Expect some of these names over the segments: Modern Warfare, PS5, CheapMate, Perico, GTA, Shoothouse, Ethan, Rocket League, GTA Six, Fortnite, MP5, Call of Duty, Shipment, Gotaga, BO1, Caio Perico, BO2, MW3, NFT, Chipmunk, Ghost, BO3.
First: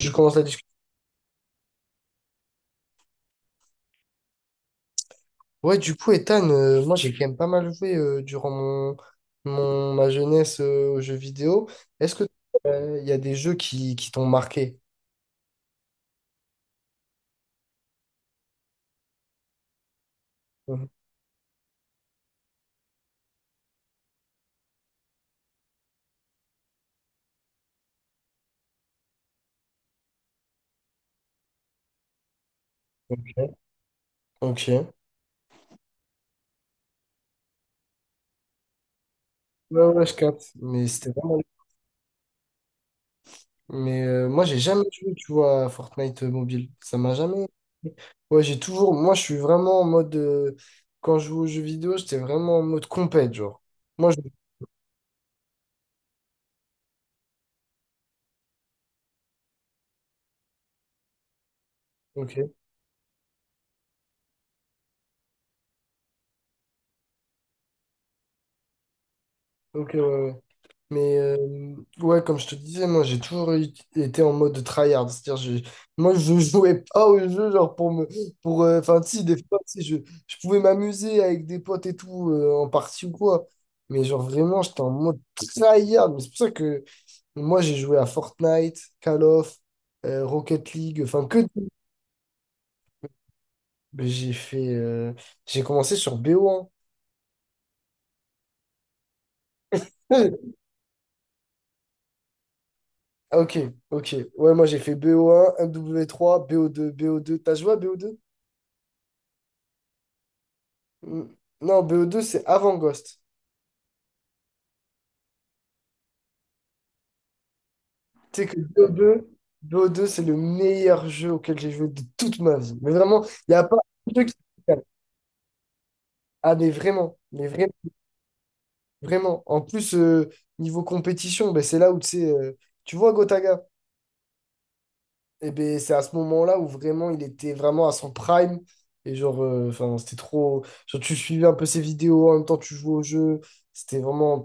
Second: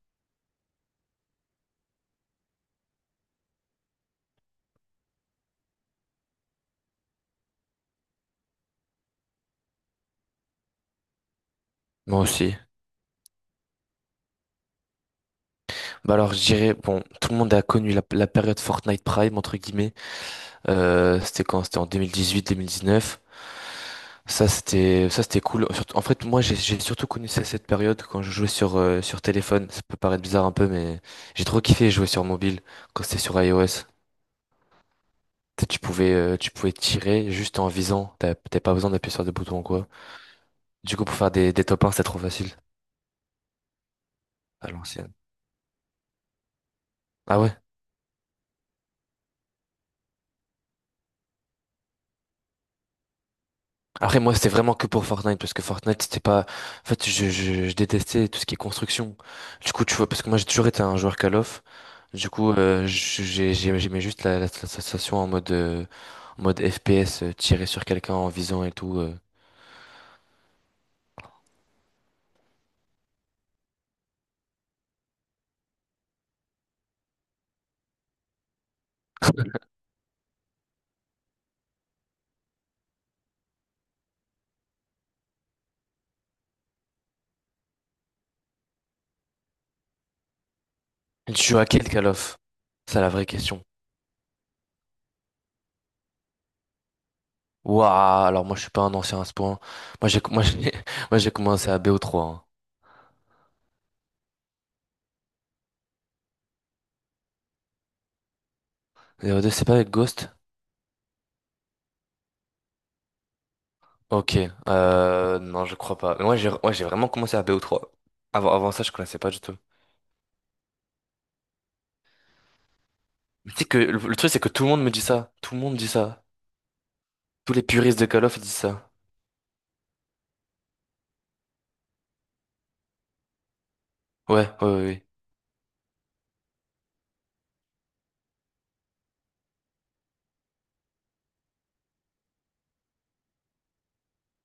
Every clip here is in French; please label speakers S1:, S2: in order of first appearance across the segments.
S1: Je commence la discussion. Ouais, du coup, Ethan, moi j'ai quand même pas mal joué durant ma jeunesse aux jeux vidéo. Est-ce
S2: Moi
S1: que
S2: aussi.
S1: il y a des jeux qui t'ont marqué?
S2: Bah alors, je dirais, bon, tout le monde a connu la période Fortnite Prime, entre guillemets.
S1: Mhm.
S2: C'était quand? C'était en 2018-2019. Ça, c'était cool. En fait, moi, j'ai surtout connu cette période quand je jouais sur téléphone. Ça peut paraître bizarre un peu, mais j'ai trop kiffé jouer sur mobile quand c'était sur iOS.
S1: Ok.
S2: Tu pouvais tirer juste en visant. T'avais pas besoin d'appuyer sur des boutons ou
S1: Ouais,
S2: quoi.
S1: ouais, je capte. Mais
S2: Du coup,
S1: c'était
S2: pour faire
S1: vraiment.
S2: des top 1, c'était trop facile
S1: Mais moi j'ai
S2: à
S1: jamais
S2: l'ancienne.
S1: joué, tu vois, à Fortnite mobile. Ça m'a
S2: Ah
S1: jamais.
S2: ouais?
S1: Ouais, j'ai toujours. Moi je suis vraiment en mode. Quand je joue aux jeux vidéo, j'étais vraiment en mode compète, genre. Moi je.
S2: Après, moi, c'était vraiment que pour Fortnite, parce que Fortnite, c'était pas. En fait, je détestais tout ce qui est construction. Du coup, tu vois, parce que moi, j'ai toujours été un joueur Call of. Du coup,
S1: Ok.
S2: j'aimais juste la sensation en mode, en mode FPS, tirer sur quelqu'un en visant et tout.
S1: Ok, ouais, ouais. Mais ouais, comme je te disais, moi j'ai toujours été en mode tryhard. C'est-à-dire, moi je jouais pas au jeu, genre pour me. Pour, enfin, si, des fois, si, je pouvais m'amuser avec des potes et tout, en partie ou quoi. Mais genre vraiment, j'étais en mode tryhard. Mais c'est pour ça que moi j'ai joué à Fortnite, Call of, Rocket League, enfin que.
S2: Tu joues à quel Call of? C'est la vraie question.
S1: Mais j'ai fait. J'ai commencé sur BO1.
S2: Waouh, alors moi, je suis pas un ancien à ce point. Moi, j'ai,
S1: Ouais,
S2: moi, j'ai, Moi, j'ai commencé à BO3. Hein.
S1: ah, ok, ok. Ouais, moi j'ai fait BO1, MW3, BO2, bo deux B O deux. T'as joué à bo deux.
S2: BO2, c'est pas avec Ghost?
S1: Mm. Non, bo deux c'est avant Ghost.
S2: Ok, non, je crois pas. Mais moi, j'ai, ouais, j'ai vraiment commencé à bo trois.
S1: Tu sais
S2: Avant,
S1: que
S2: avant ça, je
S1: BO2,
S2: connaissais
S1: bo deux
S2: pas du tout.
S1: B O deux, c'est le meilleur jeu auquel j'ai joué de toute ma vie. Mais vraiment,
S2: Mais
S1: il n'y
S2: tu
S1: a
S2: sais
S1: pas
S2: que le,
S1: un
S2: le
S1: jeu
S2: truc,
S1: qui
S2: c'est que tout le
S1: s'égalent.
S2: monde me dit ça. Tout le monde dit ça.
S1: Ah, mais
S2: Tous les
S1: vraiment,
S2: puristes de Call of disent ça.
S1: vraiment. En plus, niveau compétition, ben, c'est là où tu sais, tu vois Gotaga.
S2: Ouais, ouais, ouais. Ouais.
S1: Et ben c'est à ce moment-là où vraiment il était vraiment à son prime. Et genre, enfin, c'était trop. Genre, tu suivais un peu ses vidéos, en même temps tu jouais au jeu. C'était vraiment.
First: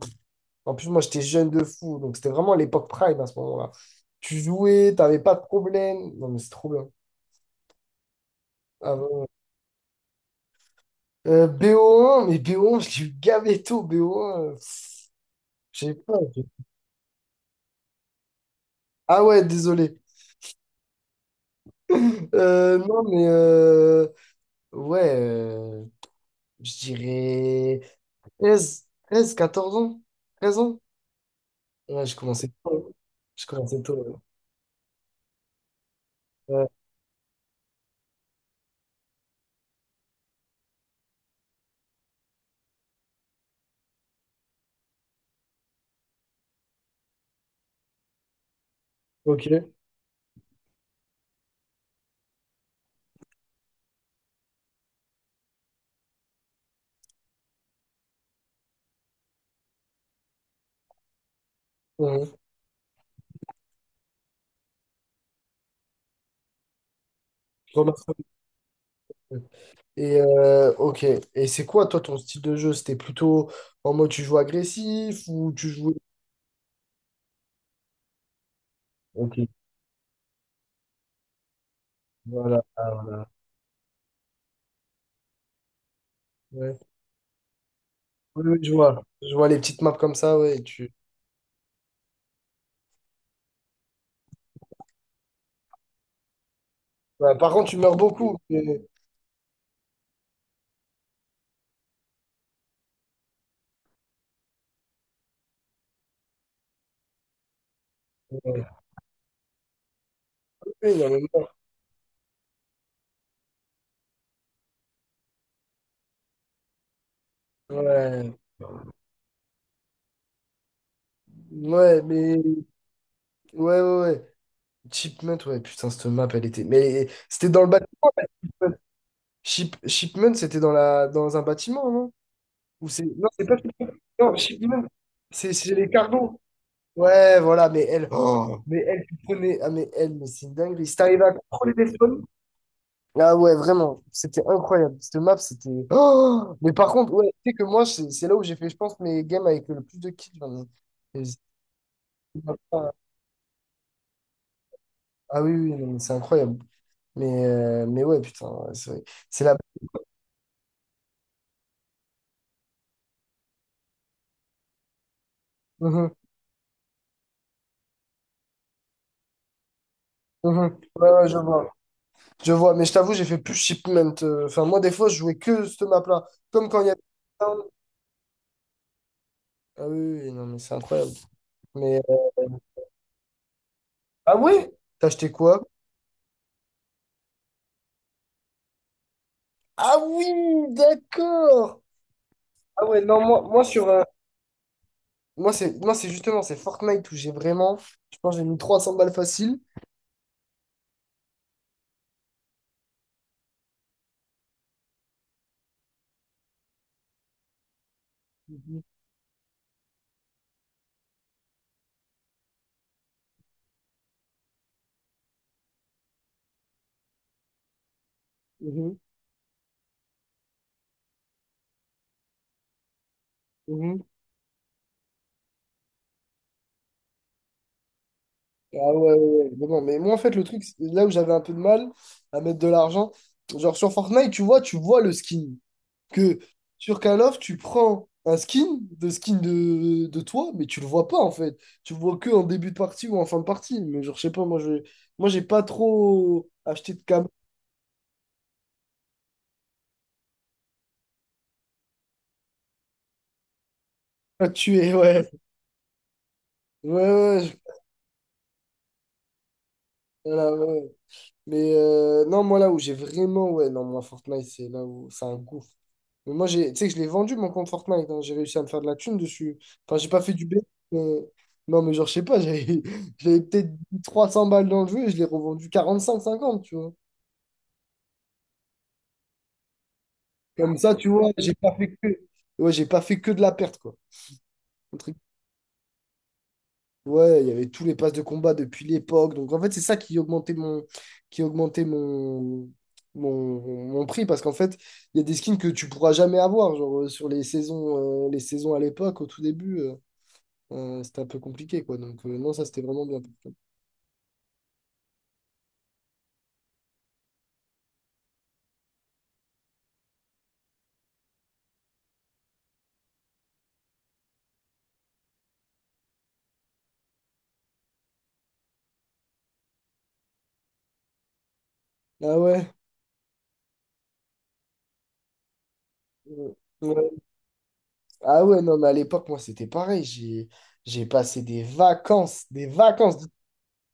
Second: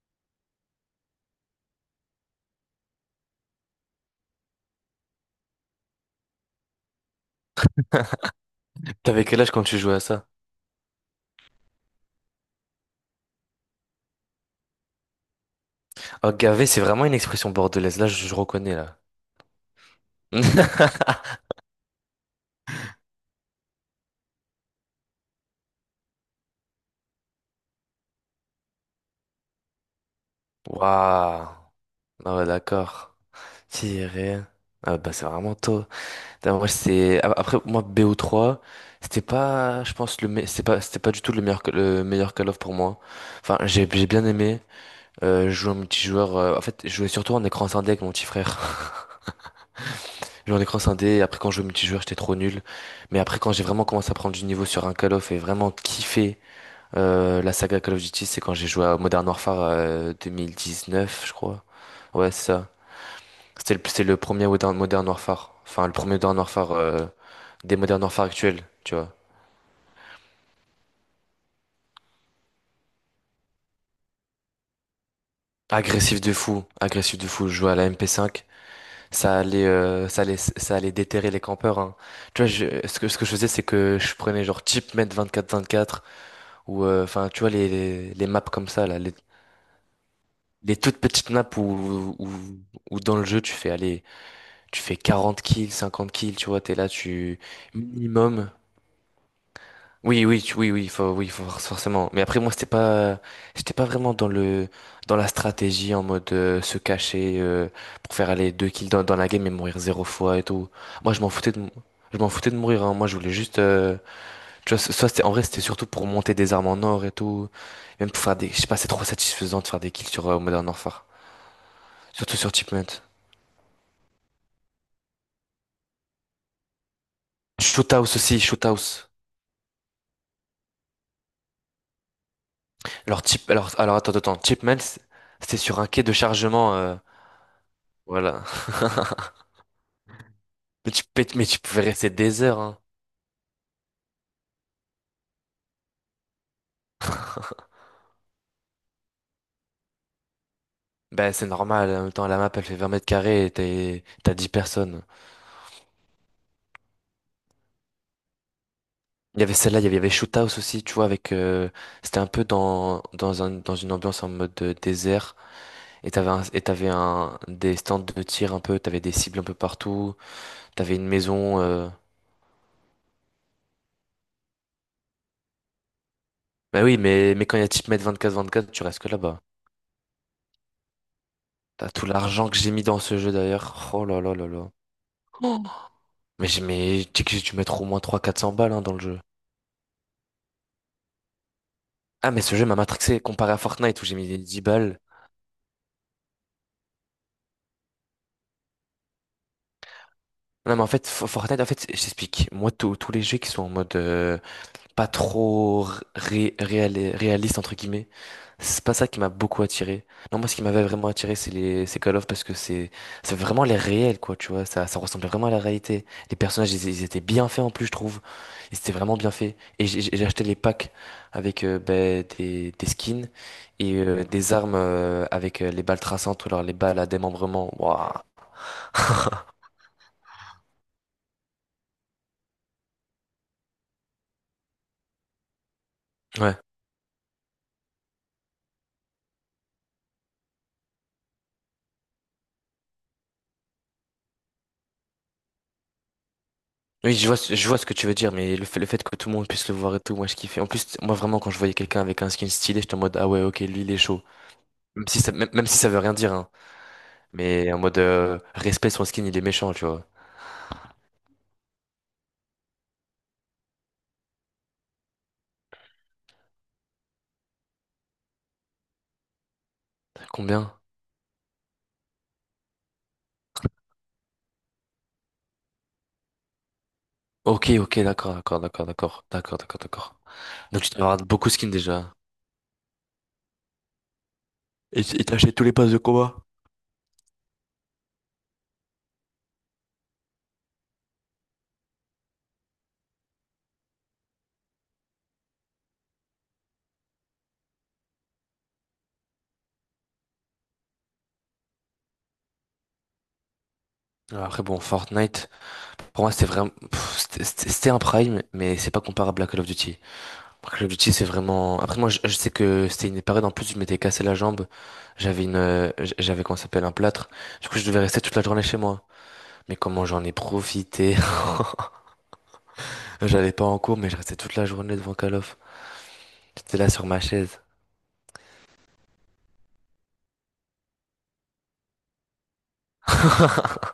S1: En plus, moi j'étais jeune de fou, donc c'était vraiment l'époque prime à ce moment-là. Tu jouais, t'avais pas de problème. Non, mais c'est trop bien. Ah,
S2: T'avais
S1: vraiment.
S2: quel âge quand tu jouais à ça?
S1: BO1, mais BO1, je l'ai eu gavé tôt, BO1. J'ai pas.
S2: Oh, gavé, c'est vraiment une expression bordelaise. Là, je reconnais, là.
S1: Ah ouais, désolé. Non, mais ouais, je dirais. 13-14 ans? 13 ans?
S2: Waouh.
S1: Ouais, j'ai
S2: Ah ouais,
S1: commencé tôt.
S2: d'accord.
S1: J'ai commencé tôt. Ouais.
S2: Tiré. Ah bah, c'est vraiment tôt. Putain,
S1: Ouais,
S2: moi, Après, moi, bo trois. C'était pas, je pense, c'était pas du tout le meilleur Call of pour moi. Enfin, j'ai bien aimé. Je jouais en multijoueur. En fait, je jouais surtout en écran scindé avec mon petit frère.
S1: ok.
S2: Je jouais en écran scindé. Et après, quand je jouais au multijoueur, j'étais trop nul. Mais après, quand j'ai vraiment commencé à prendre du niveau sur un Call of et vraiment kiffé la saga Call of Duty, c'est quand j'ai joué à Modern Warfare 2019, je crois. Ouais,
S1: Mhm.
S2: c'est ça. C'est le premier Modern Warfare. Enfin, le premier Modern Warfare des Modern
S1: Remarquable.
S2: Warfare actuels, tu vois.
S1: Et ok. Et c'est quoi, toi, ton style de jeu? C'était plutôt en mode tu joues agressif ou tu joues.
S2: Agressif de fou, agressif de fou. Je jouais à la MP5.
S1: Ok.
S2: Ça allait déterrer les campeurs. Hein. Tu vois,
S1: Voilà. Ah,
S2: ce que
S1: voilà.
S2: je faisais, c'est que je prenais genre CheapMate 24-24
S1: Ouais.
S2: ou enfin, tu vois, les maps
S1: Oui, oui,
S2: comme
S1: je
S2: ça, là,
S1: vois.
S2: les,
S1: Je vois les petites maps comme ça, ouais.
S2: les
S1: Tu...
S2: toutes petites maps où dans le jeu, tu fais 40 kills, 50 kills, tu vois, t'es là,
S1: Ouais,
S2: tu
S1: par contre, tu meurs beaucoup.
S2: minimum. Oui, oui, oui, oui, faut forcément. Mais après, moi, c'était pas, j'étais pas vraiment dans la stratégie en mode se cacher pour faire aller deux
S1: Ouais.
S2: kills dans la game et mourir zéro fois et tout.
S1: Oui, non,
S2: Moi,
S1: mais meurs.
S2: je m'en foutais de mourir. Hein. Moi, je voulais juste, tu vois, soit c'était, en vrai, c'était surtout pour monter des armes en or et tout, même pour
S1: Ouais.
S2: faire des, je sais pas, c'est trop satisfaisant de faire des kills sur Modern Warfare,
S1: Ouais,
S2: surtout
S1: mais.
S2: sur Chipmunk.
S1: Ouais, ouais, ouais. Chipmunk, ouais, putain, cette map, elle était. Mais c'était dans le bâtiment.
S2: Shoothouse aussi, Shoothouse.
S1: Shipment, c'était dans un bâtiment, non? Ou c'est
S2: Alors,
S1: non, c'est pas Shipment.
S2: Attends,
S1: Non,
S2: attends, Chipmunk,
S1: Shipment,
S2: c'était
S1: c'est
S2: sur un
S1: les
S2: quai de
S1: cargos.
S2: chargement,
S1: Ouais, voilà, mais elle,
S2: voilà.
S1: oh, mais elle, tu prenais, ah mais elle, mais c'est une dinguerie.
S2: Mais
S1: Si
S2: tu,
S1: t'arrivais
S2: mais
S1: à
S2: tu mais tu
S1: contrôler
S2: pouvais
S1: les
S2: rester
S1: zones,
S2: des heures, hein.
S1: ah ouais, vraiment, c'était incroyable. Cette map, c'était. Oh mais par contre, ouais, tu sais que moi, c'est là où j'ai fait, je pense, mes games avec le plus de kills. Vraiment. Et
S2: Bah,
S1: c'est-
S2: c'est normal. En même temps, la map, elle fait 20 mètres carrés et t'as 10 personnes.
S1: Ah oui, oui, non, mais c'est incroyable. Mais ouais, putain, ouais, c'est vrai.
S2: Il y
S1: C'est
S2: avait
S1: la.
S2: celle-là, il y avait Shoot House aussi, tu vois, avec, c'était un peu dans une ambiance en mode désert. Et
S1: Mhm,
S2: t'avais un, et t'avais un, des stands de tir un peu, t'avais des cibles un peu partout,
S1: mhm.
S2: t'avais une
S1: Ouais, ouais, je
S2: maison,
S1: vois.
S2: euh...
S1: Je vois, mais je t'avoue, j'ai fait plus shipment. Enfin, moi, des fois, je jouais que ce map-là. Comme quand
S2: Bah
S1: il y
S2: oui,
S1: avait.
S2: mais,
S1: Ah
S2: mais quand il y a type mètre 24-24, tu restes que là-bas.
S1: oui, oui, non, mais c'est incroyable.
S2: T'as
S1: Mais.
S2: tout l'argent que j'ai mis dans ce jeu d'ailleurs. Oh là là
S1: Ah
S2: là là.
S1: ouais? T'as acheté quoi?
S2: Oh. Tu sais que j'ai dû mettre au moins trois quatre cents balles, hein, dans le jeu.
S1: Ah oui, d'accord!
S2: Ah, mais ce jeu m'a
S1: Ah ouais, non,
S2: matrixé
S1: moi,
S2: comparé à
S1: moi sur.
S2: Fortnite où j'ai mis 10 balles.
S1: Moi, c'est justement, c'est Fortnite où j'ai vraiment. Je pense que j'ai mis 300 balles faciles.
S2: Non, mais en fait, Fortnite, en fait, je t'explique. Moi, tous les jeux qui sont en mode pas trop réaliste entre guillemets.
S1: Mhm,
S2: C'est pas ça qui m'a beaucoup attiré. Non, moi ce qui m'avait vraiment attiré c'est les c'est Call of parce que c'est vraiment les réels quoi, tu vois, ça ressemblait vraiment à la réalité. Les personnages ils étaient bien faits en plus, je trouve. Ils étaient
S1: mhm,
S2: vraiment bien faits et j'ai acheté les packs avec ben, des skins et
S1: mhm.
S2: des armes avec les balles traçantes ou alors les balles à démembrement. Waouh.
S1: Ah ouais, ouais, ouais. Mais bon, mais moi, en fait, le truc, là où j'avais un peu de mal à mettre de l'argent, genre sur Fortnite, tu vois le skin. Que
S2: Ouais.
S1: sur Call of, tu prends un skin de toi, mais tu le vois pas en fait. Tu le vois que en début de partie ou en fin de partie. Mais genre, je sais pas, moi, je, moi, j'ai pas trop acheté de
S2: Oui, je
S1: cam
S2: vois, je vois ce que tu veux dire, mais le fait que tout le monde puisse le voir et tout, moi je kiffais. En plus, moi vraiment, quand je voyais quelqu'un avec un skin stylé, j'étais en mode, ah ouais, ok, lui il est chaud.
S1: à tuer,
S2: Même si
S1: ouais.
S2: ça, même, même si ça veut rien dire, hein.
S1: Ouais, ouais, ouais,
S2: Mais en mode, respect son skin, il est méchant, tu vois.
S1: voilà, ouais. Ouais. Mais non, moi, là où j'ai vraiment, ouais, non, moi, Fortnite, c'est là où c'est un gouffre. Mais moi, tu sais que je l'ai vendu, mon compte Fortnite. Hein. J'ai réussi à me faire de la thune dessus. Enfin, j'ai pas fait du B.
S2: Combien?
S1: mais- Non, mais genre, je sais pas, j'avais j'avais peut-être mis 300 balles dans le jeu et je l'ai revendu 45-50 tu vois.
S2: Ok, ok, d'accord, d'accord, d'accord, d'accord, d'accord, d'accord, d'accord.
S1: Comme
S2: Donc tu
S1: ça, tu
S2: dois avoir
S1: vois,
S2: beaucoup de
S1: j'ai
S2: skins
S1: pas fait que,
S2: déjà.
S1: ouais, j'ai pas fait que de la perte, quoi. Un
S2: Et
S1: truc-
S2: et t'as acheté tous les passes de combat?
S1: Ouais, il y avait tous les passes de combat depuis l'époque. Donc, en fait, c'est ça qui augmentait qui augmentait mon, mon, mon prix. Parce qu'en fait, il y a des skins que tu pourras jamais avoir. Genre, sur les saisons à l'époque, au tout début, c'était un peu compliqué, quoi. Donc, non, ça, c'était vraiment bien.
S2: Alors, après, bon, Fortnite, pour moi, c'était vraiment, pff, c'était un prime, mais c'est pas comparable à Call of Duty. Après, l'objectif, c'est vraiment. Après, moi, je sais que c'était une période en plus, je m'étais cassé la jambe. J'avais j'avais comment ça s'appelle un plâtre. Du coup, je devais rester toute la journée chez moi. Mais comment j'en ai profité.
S1: Ah ouais.
S2: J'allais pas en cours, mais je restais toute la journée devant Call of.
S1: euh,
S2: J'étais là sur
S1: ouais.
S2: ma chaise.
S1: Ah ouais, non, mais à l'époque, moi, c'était pareil. J'ai passé des vacances, des vacances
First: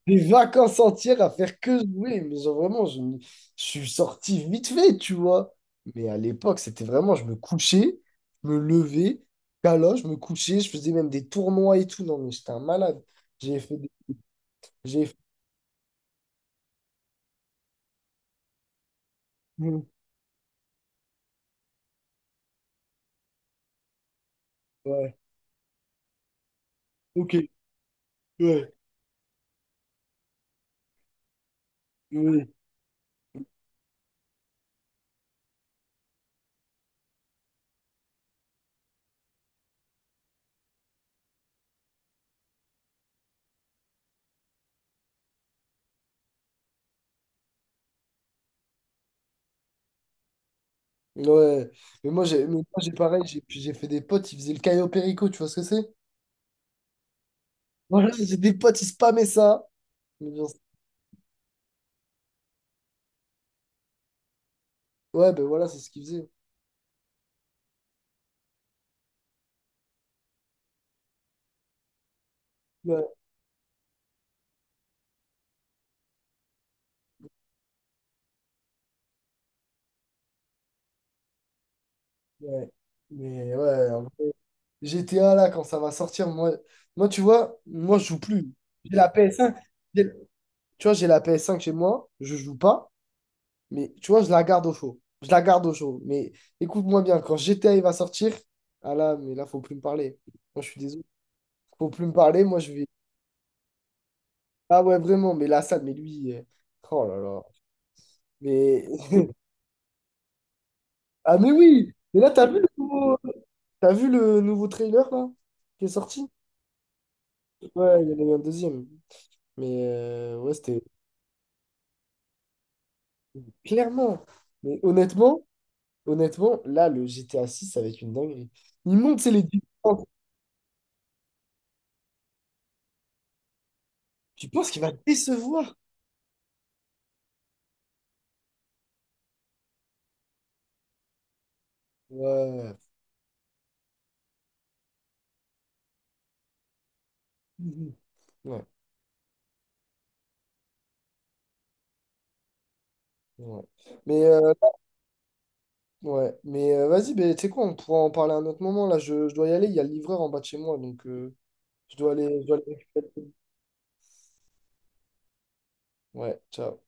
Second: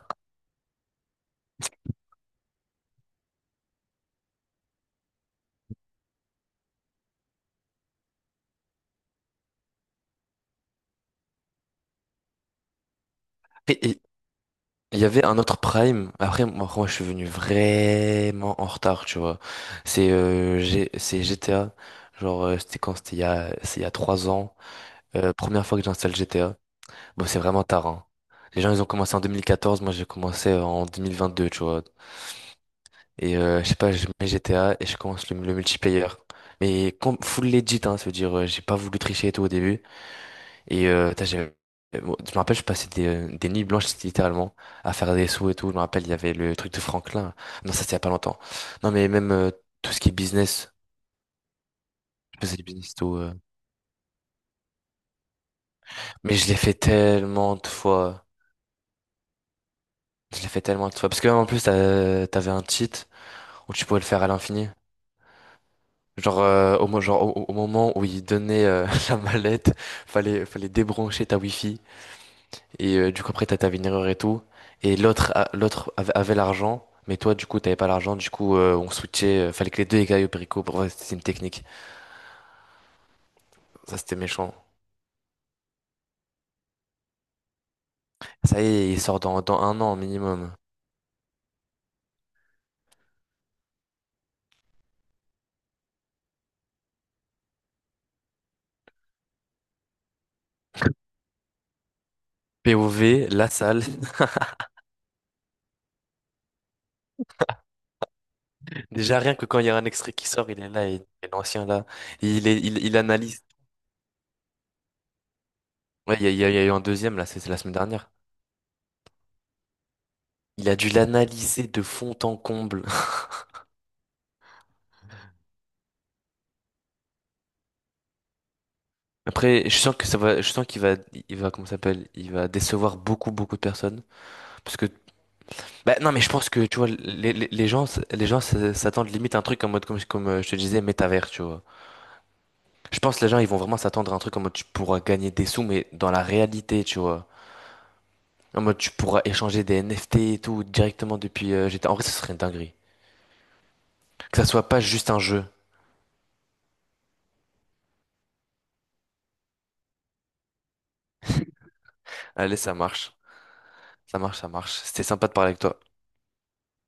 S1: Des vacances entières à faire que jouer. Mais genre, vraiment, je suis sorti vite fait, tu vois. Mais à l'époque, c'était vraiment, je me couchais, je me levais, là, je me couchais, je faisais même des tournois et tout. Non, mais j'étais un malade. J'ai fait
S2: Et
S1: des...
S2: et il y
S1: J'ai fait...
S2: avait un autre Prime. Après, moi, je suis venu vraiment en retard, tu vois.
S1: Mm.
S2: C'est GTA. Genre, c'était quand? C'était il y a 3 ans.
S1: Ouais.
S2: Première fois que j'installe GTA. Bon,
S1: Ok.
S2: c'est vraiment tard, hein. Les
S1: Ouais.
S2: gens, ils ont commencé en 2014. Moi, j'ai commencé en 2022, tu vois.
S1: Oui.
S2: Et je sais pas, je mets GTA et je commence le multiplayer. Mais full legit, hein, ça veut dire j'ai pas voulu tricher et tout au début. Et putain, bon, je me rappelle, je passais des nuits blanches littéralement à faire des sous et tout. Je me rappelle, il y avait le truc de Franklin. Non, ça c'est il y a pas longtemps. Non, mais même tout ce qui est business,
S1: Ouais. Mais moi,
S2: je faisais du business
S1: j'ai
S2: et tout.
S1: pareil,
S2: euh.
S1: j'ai fait des potes, ils faisaient le Caio Perico, tu vois ce que c'est?
S2: Mais je l'ai fait tellement de
S1: Voilà,
S2: fois.
S1: j'ai des potes, ils spammaient ça. Mais
S2: Je l'ai
S1: genre,
S2: fait tellement de fois. Parce que en plus, t'avais un cheat où tu pouvais le faire à l'infini.
S1: ouais, ben voilà, c'est ce qu'ils faisaient.
S2: Genre, au, mo- genre au, au moment où ils donnaient la mallette, fallait débrancher ta Wi-Fi. Et
S1: Ouais,
S2: du coup, après, t'as ta erreur et tout. Et l'autre avait l'argent. Mais toi, du coup, t'avais pas l'argent. Du coup, on switchait. Fallait que les deux écailles au Perico. Pour vrai, c'était une technique.
S1: ouais. Mais ouais.
S2: Ça, c'était méchant.
S1: GTA, là, quand ça va sortir, moi, tu vois, moi, je joue plus.
S2: Ça y est,
S1: J'ai
S2: il
S1: la
S2: sort dans,
S1: PS5.
S2: dans un an
S1: J'ai-
S2: minimum.
S1: Tu vois, j'ai la PS5 chez moi, je joue pas, mais tu vois, je la garde au chaud. Je la garde au chaud. Mais écoute-moi bien, quand GTA il va sortir, ah là, mais là, faut plus me parler. Moi, je suis désolé. Faut plus me parler, moi, je vais.
S2: POV, la salle.
S1: Ah ouais, vraiment, mais là, ça, mais lui. Oh là là. Mais.
S2: Déjà, rien que quand il y a un extrait qui sort, il est là. Et
S1: Ah, mais
S2: l'ancien, là,
S1: oui! Mais là,
S2: il, est, il, il analyse.
S1: t'as vu le nouveau trailer, là, qui est
S2: Ouais, il y
S1: sorti?
S2: a, il y a il y a eu un deuxième, là, c'est la semaine
S1: Ouais, il
S2: dernière.
S1: y en a eu un deuxième. Mais ouais,
S2: Il a
S1: c'était.
S2: dû l'analyser de fond en comble.
S1: Clairement. Mais honnêtement, honnêtement, là, le GTA 6 ça va être une dinguerie. Il monte, c'est les
S2: Après, je sens
S1: différences.
S2: que ça va, je sens qu'il va, comment ça s'appelle, il va décevoir beaucoup, beaucoup de personnes,
S1: Tu penses
S2: parce
S1: qu'il
S2: que,
S1: va décevoir?
S2: bah non, mais je pense que, tu vois, les gens s'attendent limite à un truc en mode, comme, je te disais, métavers, tu vois.
S1: Ouais.
S2: Je pense que les gens, ils vont vraiment s'attendre à un truc en mode, tu pourras gagner des sous, mais dans la réalité, tu vois.
S1: Mhm.
S2: En
S1: Ouais.
S2: mode, tu pourras échanger des NFT et tout directement depuis GTA. En vrai, ce serait une dinguerie.
S1: Ouais. Mais,
S2: Que ça soit pas juste un jeu.
S1: ouais. Mais vas-y, ben, tu sais quoi, on pourra en parler à un autre moment. Là, je dois y aller. Il y a le livreur en bas de chez moi, donc je dois
S2: Allez, ça
S1: aller.
S2: marche, ça marche, ça marche. C'était sympa de parler avec toi.
S1: Ouais, ciao.